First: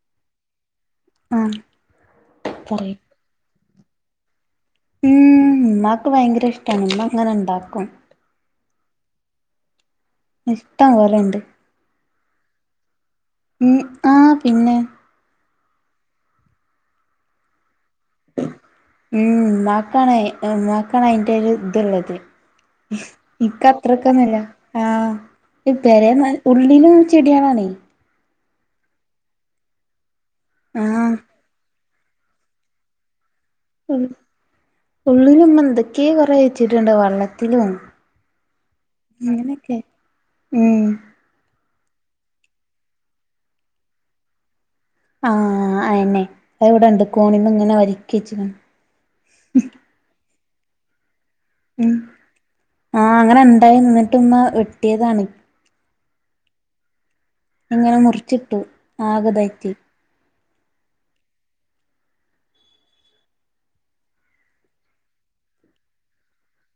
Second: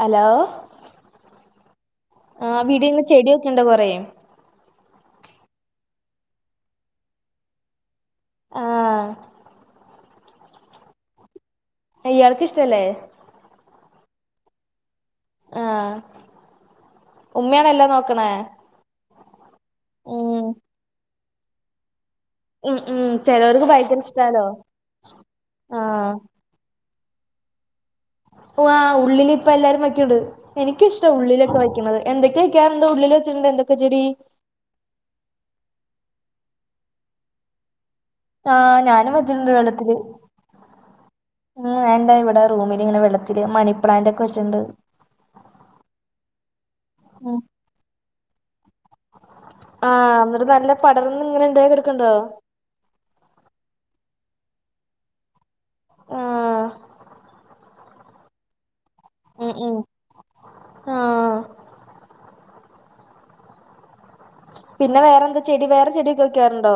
Hello ആഹ് ആഹ് വീടി പറയും ചെടിയൊക്കെ ഉണ്ടോ കൊറെ ഉം ഉമ്മാക്ക് ഭയങ്കര ഇഷ്ടാണ് ഉമ്മ ങ്ങനെ ഉണ്ടാക്കും ആഹ് ഇഷ്ടം പോലെ ഉണ്ട് ഇയ്യാൾക്ക് ഇഷ്ടം അല്ലേ ഉം ആഹ് പിന്നെ ആഹ് ഉമ്മയാണോ എല്ലാം നോക്ക്ണേ ഉം ഉമ്മാക്കാണ് ഉമ്മാക്കാണ് അയിൻ്റെ ഒരു ഇത്ള്ളത് ഉം ഉം ഇക്ക് ചെലോർക്ക് ഭയങ്കര അത്രക്കൊന്നുല്ല ഇഷ്ടാലോ ആഹ് ഇ ആഹ് പെരെന്ന് ഉള്ളിലും ചെടിയാളാണേ പ്പ ഓഹ് ആഹ് ഉള്ളില് ഇപ്പ എല്ലാരും വയ്ക്ക്ണ്ട് എനിക്ക് ഇഷ്ട്ടാ ആഹ് ഉള്ളിലൊക്കെ വയ്ക്ക്ണത് എന്തൊക്ക വെക്കാറുണ്ട് ഉള്ളില് വച്ചിട്ടുണ്ട് എ ഉം ഉള്ളിലും മ്മ എന്തൊക്കെയോ കൊറേ വച്ചിട്ടുണ്ട് വെള്ളത്തിലും ആഹ് ഞാനും വച്ചിട്ടുണ്ട് വെള്ളത്തില് ഉം ഉം ഞാനന്റെ ഇവിടെ റൂമില് ഇങ്ങനെ വെള്ളത്തില് മണി പ്ലാന്റ് ഒക്കെ വെച്ചിട്ടുണ്ട് ആഹ് അതന്നെ അത് ഇവിടെ ഇണ്ട് ഉം കോണി മ്മല് ഇങ്ങനെ അരിക്ക് വെച്ച്ക്ക്ണ് ആഹ് ന്നട്ട് നല്ല പടർന്ന് ഇങ്ങനെ ഇണ്ടായി ഉം കെട്ക്ണ്ടോ ആഹ് അങ്ങനെ ഉണ്ടായിന് ന്നട്ട് ഇമ്മ വെട്ടിയതാണ് ആഹ് ഇങ്ങനെ മുറിച്ചിട്ടു ആകെ ഉം തായിട്ട് ഉം ആഹ് പിന്നെ വേറെന്താ ചെടി വേറെ ചെടിക്കെ വെക്കാറുണ്ടോ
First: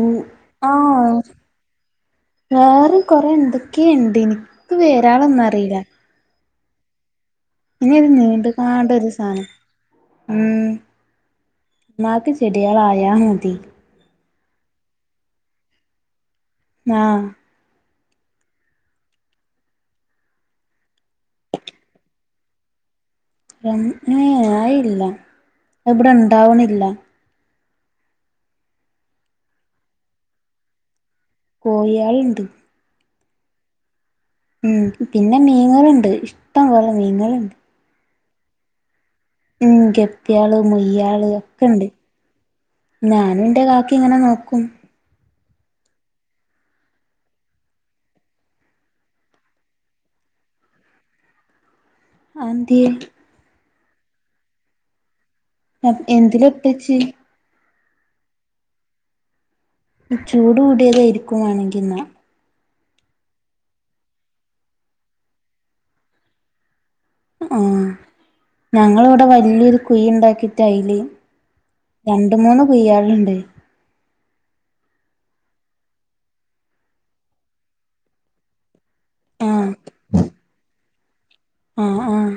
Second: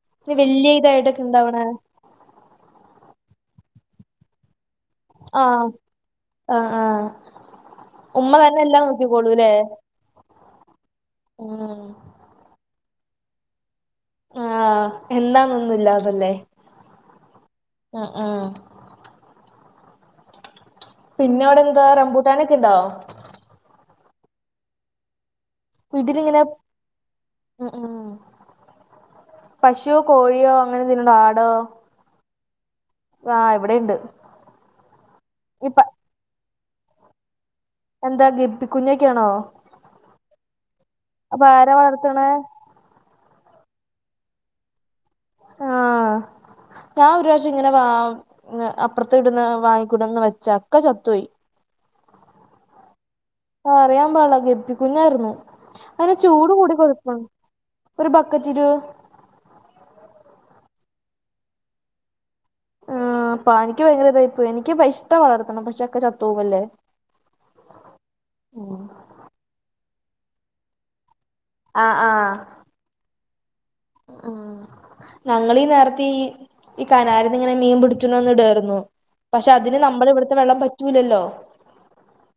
ഉം ഈ വല്യ ആഹ് ഇതായിട്ടൊക്കെ ഇണ്ടാവണെ വേറെ കൊറെ എന്തൊക്കെയ്ണ്ടേനി എനിക്ക് പേരാളൊന്നും ആഹ് അറിയില്ല ആഹ് ആഹ് ഇഞ്ഞരു ഉമ്മ നീണ്ട് തന്നെ എല്ലാം കാണ്ട് ഒരു സാനം നോക്കിക്കോളൂല്ലേ ഉം ഉം ഇമ്മാക്ക് ചെടിയളായാ മതി ആഹ് എന്നന്താന്നൊന്നുമല്ലാതല്ലേ ആഹ് ആഹ് ആഹ് പിന്നെ അവിടെ എന്താ റബൂട്ടാനൊക്കെ ഇണ്ടോ ഏയ് അതില്ല ഇതിലിങ്ങനെ ഉം ഉം പശുവോ കോഴിയോ അങ്ങനെ എന്തിനോണ്ടോ ആടോ [unintelligible] ആഹ് ഇവിടെണ്ട് ഉം പിന്നെ ഇപ്പ മീങ്ങളള്ണ്ട് ഇഷ്ടം പോലെ മീങ്ങള്ണ്ട് എന്താ ഗപ്പി കുഞ്ഞൊക്കെയാണോ ഉം ഗപ്യാള് മുല്യാള് ഒക്കെ ആരാ ഉണ്ട് വളർത്തണേ ഞാനും ഇന്റെ കാക്കിം ഇങ്ങനെ നോക്കും ആഹ് ഞാൻ ഒരു പ്രാവശ്യം ഇങ്ങനെ വാ അപ്പുറത്ത് വിട്ന്ന് വാങ്ങിക്കൂടന്ന് വെച്ച ഒക്കെ ചത്തു പോയി. അഅ്ന്തേ അറിയാൻ പാടില്ല ഗപ്പിക്കുഞ്ഞായിരുന്നു അതിനെ എന്തിലാ ചൂട് കൂടി ഇട്ടച്ചി കൊഴപ്പം ഒരു ബക്കറ്റില് ഉം ചൂട് കൂടിയതരിക്കും വേണഗിന്നാ ആഹ് അപ്പാനിക്ക് ഭയങ്കര ഇതായി പ്പോയി എനിക്ക് ഇഷ്ട്ടാ വളർത്തണ പക്ഷെ ഒക്കെ ചത്തവല്ലേ ആഹ് ഞങ്ങളിവിടെ വല്യൊരു കുഴി ഉണ്ടാക്കിട്ട് അയില് ആഹ് ആഹ് രണ്ട് മൂന്ന് ക്കുയ്യളുണ്ട് ഉം ഞങ്ങളി നേരത്തെ ഈ ഈ കനാലിത്തി ഇങ്ങനെ മീൻ പിടിച്ചണോന്ന് ഇടേർന്നു പക്ഷെ ആഹ് അതിന് നമ്മള ഇവിട്ത്തെ വെള്ളം പറ്റൂലല്ലോ ആഹ് ആഹ്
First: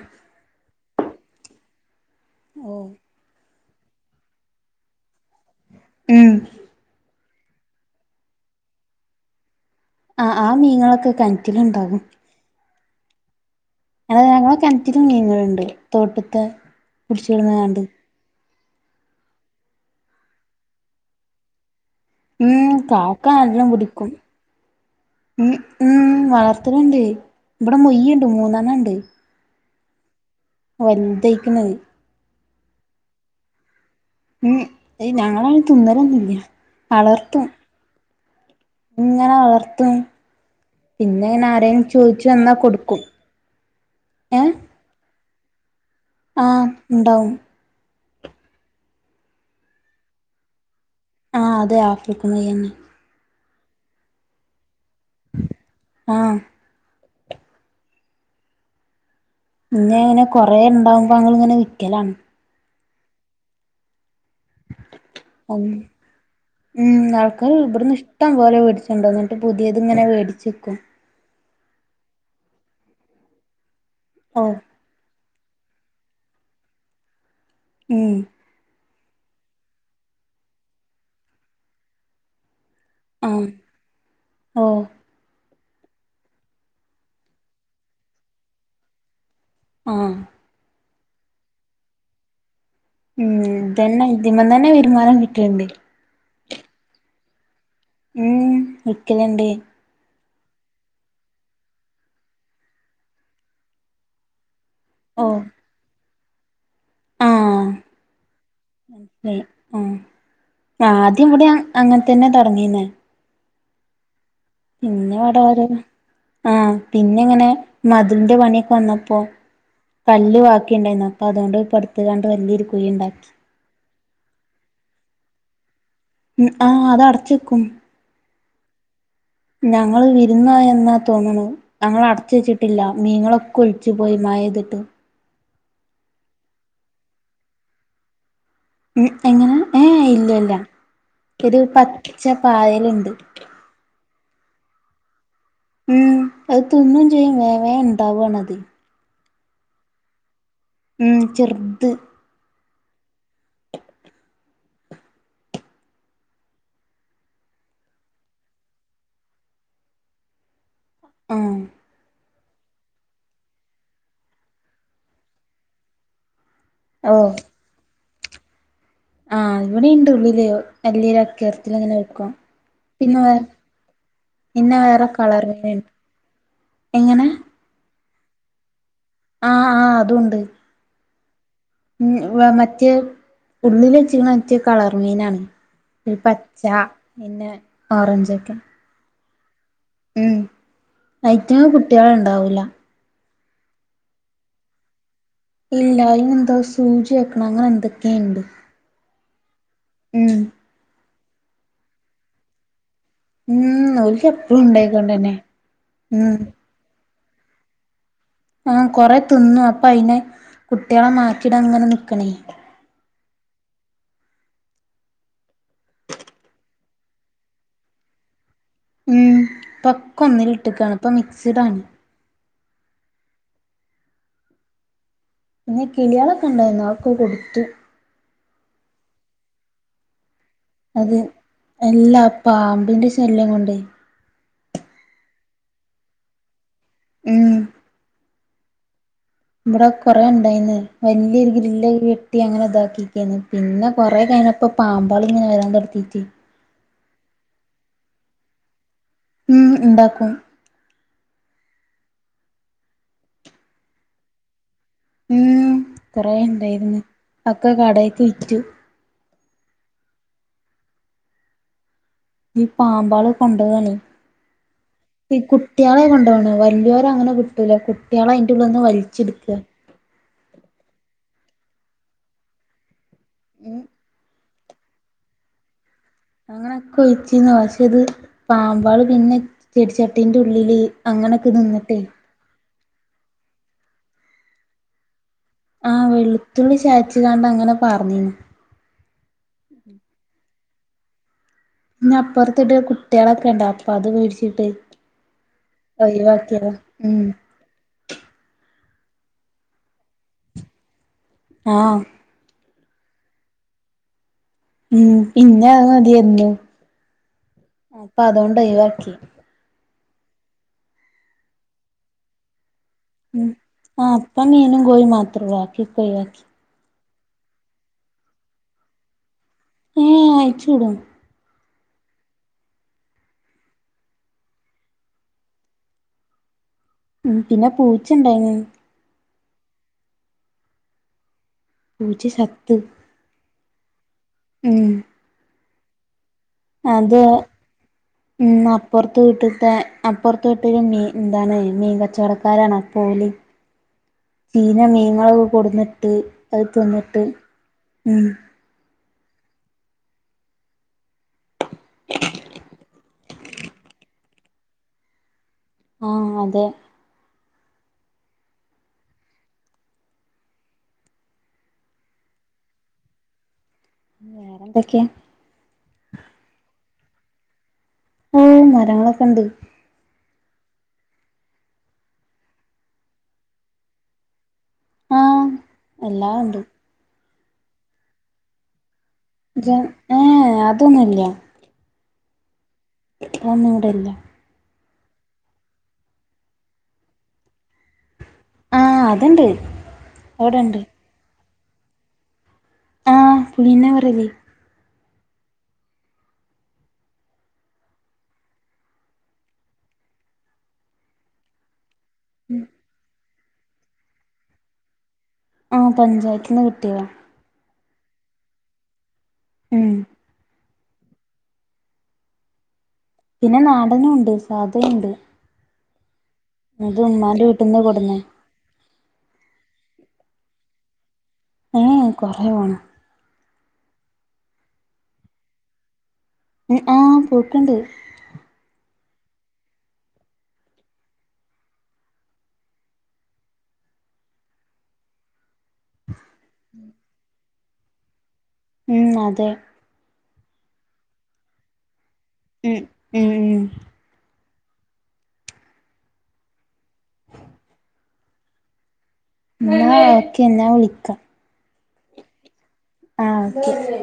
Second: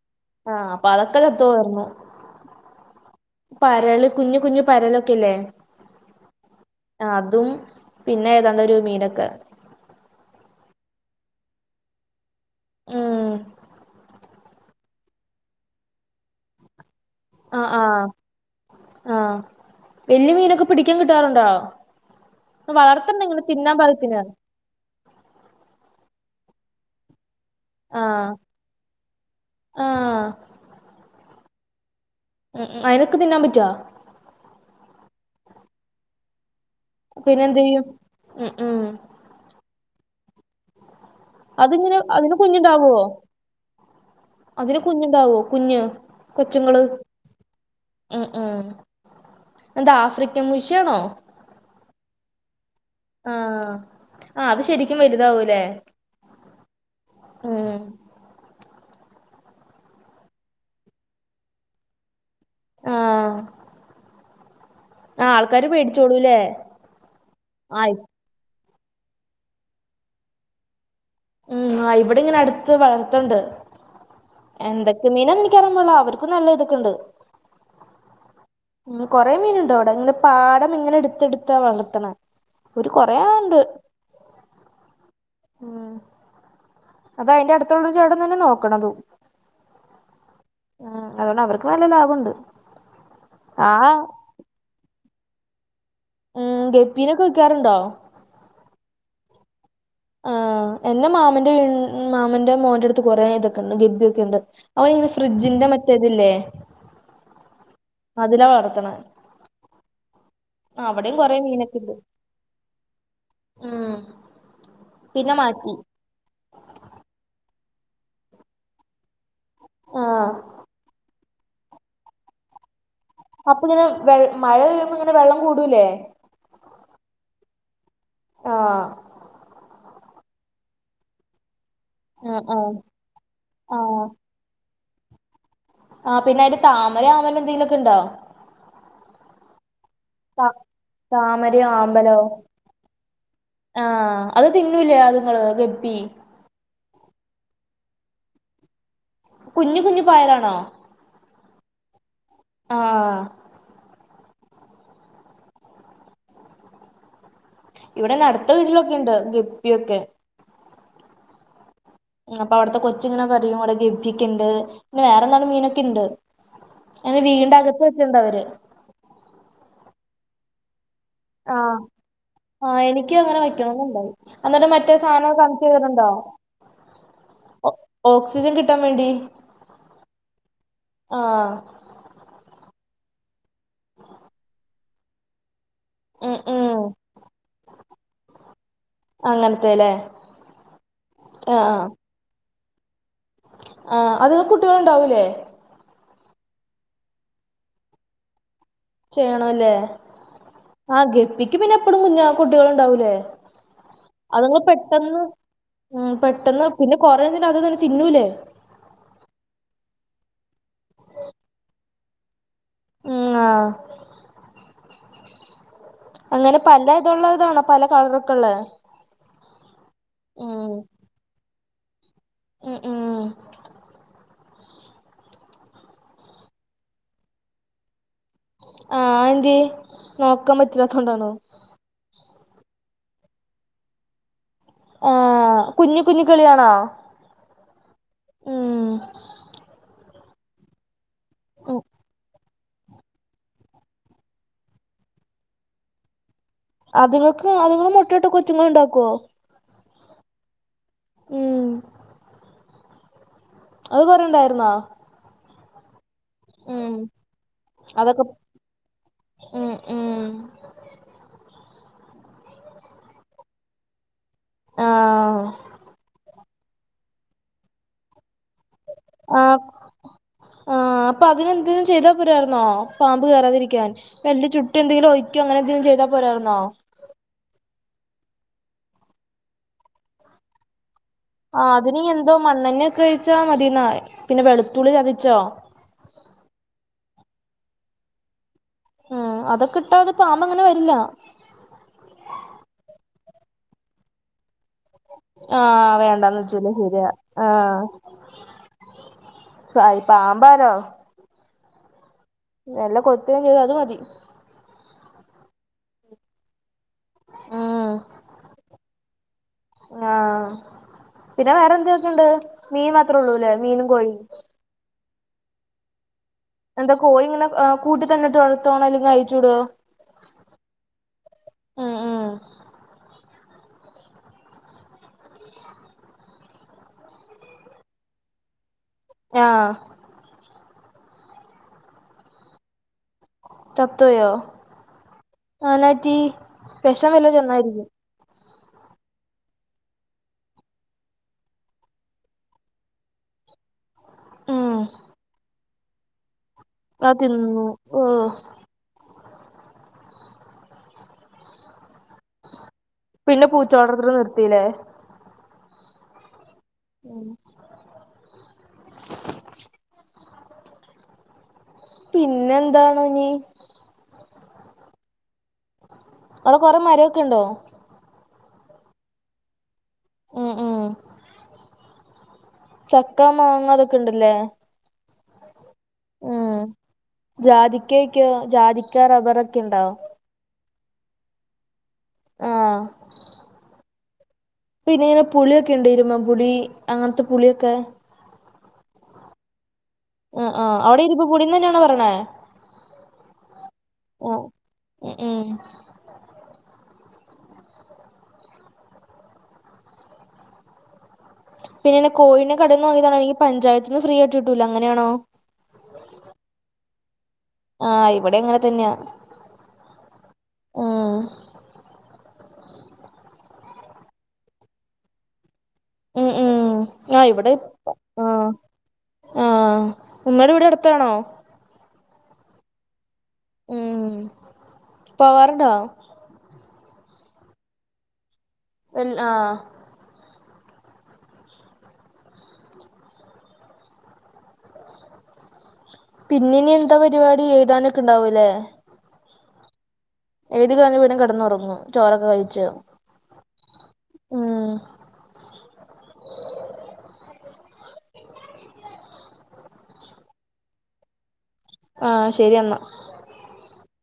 ആഹ് അപ്പൊ അതക്കെ ചത്തുപ്പോർന്ന് ഓഹ് പരള് കുഞ്ഞ് കുഞ്ഞ് പരലൊക്കെല്ലേ ഉം അതും പിന്നെ ഏതാണ്ട് ഒരു മീനൊക്കെ ആ ആ മീങ്ങളൊക്കെ കെനറ്റിലുണ്ടാകും ഉം അത് ഞങ്ങളെ കെനറ്റിലും മീങ്ങളുണ്ട് തോട്ടത്തെ ആഹ് പുടിച്ചികളന്നതാണ്ട് ആഹ് ആഹ് വല്യ മീനൊക്കെ പിടിക്കാൻ കിട്ടാറുണ്ടോ ഉം കാക്കാ വളർത്തണ്ടെങ്കില് നല്ലം തിന്നാൻ പിടിക്കും പാകത്തിന് ഉ ഉം വളർത്തലുണ്ട് ഇബടെ മുയുണ്ട് ആഹ് മൂന്നെണ്ണ ഉണ്ട്. ആഹ് വൽതയ്ക്ക്ണ് അത് ഉം അയ്നൊക്കെ തിന്നാൻ പറ്റാ ഉം ഞങ്ങൾ അയ്നേ തിന്നൊലൊന്നില്ല പിന്നെ എന്ത് ചെയ്യും ഉ ഉം ഇങ്ങനെ വളർത്തും പിന്നെ ങ്ങനെ ആരേലും അതിങ്ങനെ ചോയ്ച്ചു അതിന് വന്നാ കുഞ്ഞുണ്ടാവോ കൊടുക്കും ഏഹ് അതിന് കുഞ്ഞുണ്ടാവോ കുഞ് കൊച്ചുങ്ങള് ഉണ്ടാവും ഉം ഉം എന്താ ആഫ്രിക്കൻ മുഷ്യാണോ ആ അതേ ആഫ്രിക്കൻ മുയ്യന്നെ ആഹ് ആഹ് അത് ശരിക്കും വലുതാവൂല്ലേ ആഹ് ഉം മുന്നേ ഇങ്ങനെ കൊറെ ഇണ്ടാവുമ്പോ അങ്ങള് ഇങ്ങനെ വിക്കലാണ് ആഹ് ആഹ് ഉം ആൾക്കാര് പേടിച്ചോളൂല്ലേ ഉം ആൾക്കാറ് ആഹ് ഇബട്ന്ന്ഷ് ട്ടംപോലെ വേടിച്ചൊണ്ടോവും ന്നട്ട് പുതേത്ങ്ങനെ വേടിച്ചെക്കും ഉം ആഹ് ഇവടെ ഇങ്ങനെ അട്ത്ത് വളർത്ത്ണ്ട് ആഹ് എന്തൊക്കെ മീനാന്നിൻക്കാ അറിയാൻ പാട്ല്ല അവര്ക്കും നല്ല ഇതൊക്കെ ഇണ്ട് ഉം ഉം കൊറെ മീന് ഇണ്ടവ്ടെ ഇങ്ങനെ പാടം ഇങ്ങനെ ഇട്ത്ത് ഇട്ത്താ വളർത്ത്ണ ഒരു കൊറേ ഇണ്ട് ആഹ് ഉം അതഅയ്ന്റെ അട്ത്തുള്ള ചേട്ടൻതന്നെ നോക്ക്ണതും ആഹ് ആഹ് അതോണ്ട് അവർക്ക് നല്ല ലാഭവുണ്ട് ഉം ഇതന്നെ ഇതിമന്നന്നെ വരുമാനം കിട്ട്ണ്ടെ ഉം ഗെപ്പിനൊക്കെ വിക്കാറുണ്ടോ ഉം വിക്കല്ണ്ടേയ് ആഹ് എന്റെ മാമന്റെ മാമന്റെ മോന്റെട്ത്ത് കൊറെ ഇതൊക്കെണ്ട് ഗബ്ബിയൊക്കെണ്ട് അവ ഇങ്ങനെ ഓ ഫ്രിഡ്ജിന്റെ മറ്റേതില്ലേ അതിലാവളർത്ത്ണ് ഉംആഹ് ആദ്യം കൊറേ ഇവടിം മീനൊക്കെ ഉണ്ട് അങ്ങൻ തന്നെ തൊട്ങ്ങീന്നെ ഉം പിന്നെ വടെ ഓരോന്ന് ആഹ് പിന്നെ ഇങ്ങനെ മതിലിന്റെ പണിയൊക്കെ വന്നപ്പോ ആഹ് കല്ല് ബാക്കി ഇണ്ടായ്ന്നു അപ്പൊ അതുകൊണ്ട് പടുത്ത്കാണ്ട് വലിയൊരു കുഴി ഇണ്ടാക്കി അപ്പ ഇങ്ങനെ വെ മഴ പെയ്യുമ്പോ ഇങ്ങനെ വെള്ളം കൂടൂല്ലേ ഉം ആഹ് അത് അടച്ചെക്കും ആഹ് ഞങ്ങള് വിരുന്നോയന്നാ തോന്ന്ണ് ഞങ്ങള് ആഹ് ആഹ് അടച്ച്വെച്ചിട്ടില്ല മീങ്ങളൊക്കെ ഒലിച്ചു ആഹ് പോയി മഴെയ്തിട്ട് ആഹ് പിന്നെ അയ്‌ല് താമര ആമ്പല് എന്തെങ്കിലൊക്കെ ഇണ്ടോ ഉം എങ്ങനെ ഏയ് ഇല്ല ഇല്ല ഇത് താമരയോ ആമ്പലോ പച്ച പായല്ണ്ട് ആഹ് അത് തിന്നൂലെ അതുങ്ങള് ഗപ് ഉം അഅ് തിന്നും ചെയ്യും വേം വേം ഇണ്ടാവാണതെ കുഞ് കുഞ് പായലാണോ ഉം ചെർത് ആഹ് ഇവിടല്ല അട്ത്ത വീട്ട്ലൊക്കെ ഇണ്ട് ഗപ്പൊക്കെ ആഹ് ഉം അപ്പ അവട്ത്തെ കൊച്ച്ങ്ങനെ പറയും അവിടെ ഗപ്പ്യക്കെ ഇണ്ട് പിന്നെ വേറെ എന്താണ്ട് മീനൊക്കെ ഇണ്ട് അഅ് ഓഹ് വീടിന്റെ അകത്ത് വെച്ച്ണ്ട് അവര് ആഹ് ഇവടിം ഇണ്ട് ഉള്ളില് വെല്യെരു ആഹ് അക്കറത്തിലി ഇങ്ങനെ വെക്കും ആഹ് എനിക്ക് പിന്നെ വേ അങ്ങനെ വെക്കണന്നുണ്ടായി എന്നട്ട് പിന്നെ മറ്റേ വേറെ സാധനങ്ങ കളർ മീനുണ്ട് കണക്കെയ്തിട്ടുണ്ടോ എങ്ങനെ ഓ ഓക്സിജൻ കിട്ടാൻ വേണ്ടി ആഹ് ആഹ് അതുണ്ട് ആഹ് ഉം വ മറ്റേ ഉള്ളിലെച്ച്ക്ക്ണ മറ്റെ കളർ മീനാണ് ഒരു ഉം പച്ച ഉം പിന്ന ഓറഞ്ചൊക്കെ അങ്ങൻത്തെലേ ഉം ഐറ്റക് കുട്ട്യേള് ഇണ്ടാവൂല ആഹ് അത് കുട്ട്യോള് ഇണ്ടാവൂലേ ഇല്ലാ അയ്നെന്തോ സൂചി വെക്കൊണൊ അങ്ങനെ എന്തെക്കേ ഇണ്ട് ചെയ്യണൊല്ലേ ആഹ് ഗപ്പിക്ക് പിന്ന എപ്പളും കുഞ്ഞ കുട്ട്യേള് ഇണ്ടാവൂലേ ഉം ഓൽക്ക് അത്ങ്ങ് എപ്പഴും പെട്ടെന്ന് ഉണ്ടായിക്കൊണ്ടന്നെ ഉം പെട്ടെന്ന് പിന്നെ കൊറേ തിനകത്ത്ന്നന്നെ തിന്നൂലെ ആഹ് കൊറേ തിന്നും അപ്പയ്ന് കുട്ട്യേളെ മാറ്റിട ഇങ്ങനെ നിക്കണെ ഉം ങാഹ് അങ്ങനെ പല ഇതുള്ളതാണോ പല കളറ്ക്കൊള്ളെ ഉം ഇപ്പക്ക്വ ഒന്നില് ഇട്ട്ക്കാണ് ഇപ്പ മിക്സിഡാണ്. ഉം ഉം ഇന്ന് കിളീളൊക്ക ഇണ്ടാര്ന്നു അതൊക്ക കൊടുത്തു. ആഹ് എന്ത്യെ നോക്ക പറ്റാത്തോണ്ടാണൊ അല്ല പാമ്പിന്റെ ശല്യം കൊണ്ടെ ആഹ് കുഞ്ഞി കുഞ്ഞ് കിള്യാണോ ഉം ഉം ഇവ്ടെ കൊറേ ഇണ്ടായിന്ന്. വല്യ ഉം ഗ്രില്ലയ് കിട്ടി അങ്ങനെ ഇതാക്കിക്കാണ് പിന്ന കൊറേ കഴിഞ്ഞപ്പൊ പാമ്പാള് ഇങ്ങന വരാൻ തൊട്ത്തീട്ടെ അത്ങ്ങക്ക് അത്ങ്ങള് മൊട്ട ഇട്ട് കൊച്ചുങ്ങള് ഇണ്ടാക്കോ. ഉം ഇണ്ടാക്കും ഉം അത് കൊറേ ഇണ്ടാര്ന്നോ. ഉം കൊറേ ഇണ്ടായിന്ന് ഒക്കെ കടയ്ക്ക് അതൊക്കെ വിറ്റു ഉം ഉം ഈ പാമ്പേള് കൊണ്ടൊവാണെ ആ ഈ കുട്ട്യേളെ കൊണ്ടോണ്. വല്യോര അങ്ങനെ കിട്ടൂല കുട്ട്യേളെ അയിന്റെ ഉള്ള്ന്ന് വൽ ആഹ് പ് ആഹ് അപ്പ അതിനെന്തേലു ചെയ്താ പൊരാര്ന്നോ പാമ്പ് ഉം കേറാതിരിക്കാൻ. വെല് ചുട്ട് എന്തേലും വെക്കൊ അങ്ങനെന്തേലും ചെയ്താ പോരായിരുന്നോ അങ്ങനൊക്ക ഒഴിച്ചീന്നു പക്ഷേ ഇത് പാമ്പേള് പിന്നെ ചെടിച്ചട്ടീന്റെ ഉള്ളില്. അങ്ങനൊക്കെ ആഹാ നിന്നിട്ടേ അതിന് എന്തൊ മണ്ണെണ്ണ ഒക്കെ കഴിച്ചാ മതിന്നാ പിന്നെ വെളുത്തുള്ളി ചതിച്ചോ ആഹ് വെളുത്തുള്ളി ചതച്ച്കാണ്ട് അങ്ങന പാർഞ്ഞീന്നു ഉം അതൊക്ക ഇട്ടാ അത് പാമ്പ അങ്ങന വര്ല്ല ഇഞ്ഞ് അപ്പറ്ത്ത്ട്ട് കുട്ട്യേളൊക്കെ ഐണ്ട്. അപ്പൊ അത് വേടിച്ചിട്ടെ ആഹ് വേണ്ടാന്ന് വച്ചുലെ ശരിയാ ഉം ആഹ് സായി പാമ്പാരൊ ആഹ് നല്ല കൊത്തുകയും ചെയ്ത അത് മതി ഉം പിന്നെ അത് മതി എന്നു ഉം അപ്പൊ അതോണ്ടൊഴിവാക്ക. ആഹ് പിന്നെ വേറെ എന്തോക്കെണ്ട് മീൻ മാത്രേ ഉം ഉള്ളൂല്ലേ മീനും ആഹ് കോഴിയും ഇപ്പ മീനും കോയി മാത്രൊള്ളു ബാക്കി ഒക്ക ഒഴിവാക്കി. എന്താ കോഴിങ്ങനെ കൂട്ടി തന്നെ [unintelligible] തുടർത്തോണോ അല്ലെങ്കിൽ അഴച്ചൂടോ ഏഹ് ആയിച്ചുവിടും ഉം ഉം ഉം പിന്നെ പൂച്ചണ്ടായിരുന്നു ആഹ് പൂച്ച ചത്ത്‌ ചത്തുപോയോ ഉം അനന്നാപറ്റി അത് അപ്പുറത്ത് വീട്ടിത്തെ അപ്പുറത്ത് വീട്ട മീൻ എന്താണ് മീൻ കച്ചവടക്കാരാണ് പോലി [inaudible] ഉം ചീന മീനങ്ങളൊക്കെ കൊടന്നിട്ട് അത് അത് തിന്നിട്ട് തിന്നു ഓഹ് ഉം പിന്നെ പൂച്ച വളർത്തൽ നിർത്തില്ലേ ആഹ് അതെ ഉം പിന്നെന്താണ് ഇനി വേറെന്തൊക്കെയാ അവിടെ കുറേ മരമൊക്കെ ഉണ്ടോ ഓഹ് മരങ്ങളൊക്കെ ഉണ്ട്. ഉം ഉം ചക്കാ മാങ്ങ അതൊക്കെ ഇണ്ടല്ലേ എല്ലാ ഉണ്ട് ജാതിക്ക ഒക്കെയ ജാതിക്കാ റബ്ബർ ഒക്കെ ജാ ഏഹ് അതൊന്നുംല്ലാ ആഹ് അതൊന്നും ഇവിടില്ല പിന്നെ ഇങ്ങനെ പുളിയൊക്കെ ഉണ്ട ഇരുമ പുളി അങ്ങനത്തെ പുളിയൊക്കെ ആഹ് അതുണ്ട് ആഹ് ആഹ് അവിടെണ്ട് അവിടെ ഇരുമ്പൻ പുളീന്നു തന്നെയാണോ പറയണേ ആഹ് പുളീന്നാ പറയല് ആഹ് ഉം ഉം പിന്നെ എന്നന്ന കോയിന കടേന്നുവാങ്ങിയതാണോ പഞ്ചായത്ത് നിന്ന് ഫ്രീ ആയി്ട്ട് കിട്ടൂല അങ്ങനാണോ ആഹ് പഞ്ചായത്തിന്ന് കിട്ടിയതാ ആഹ് ഇവിടെ എങ്ങനെ തന്നെയാ ഉം ഉം പിന്നെ നാടനുണ്ട് സാധയുണ്ട് ഉം ഉം അത് ആഹ് ഉമ്മാന്റെ ഇവിടെ വീട്ടിന്ന് കൊടുന്നെ ആഹ് ആഹ് ഉമ്മേട വീട് അടുത്താണോ ഉം കുറേ പോണം ഉം പോവാറുണ്ടോ ഉം ആഹ് പോയിട്ടുണ്ട് പിന്നാ ആഹ് പിന്നെനി എന്താ പരിപാടി എഴുതാനക്കെ ഉണ്ടാവൂ അല്ലേ ഉം അതെ ഏത് കഞ്ഞവീടും കേടന്നുറങ്ങ ചോറോക്കെ കഴിച്ചു ഉം, ഉം ആഹ് ന്നാ ഓക്കെ ന്നാ വിളിക്കാ ആഹ്, ശരി എന്നാ ആഹ്, ഓക്കെ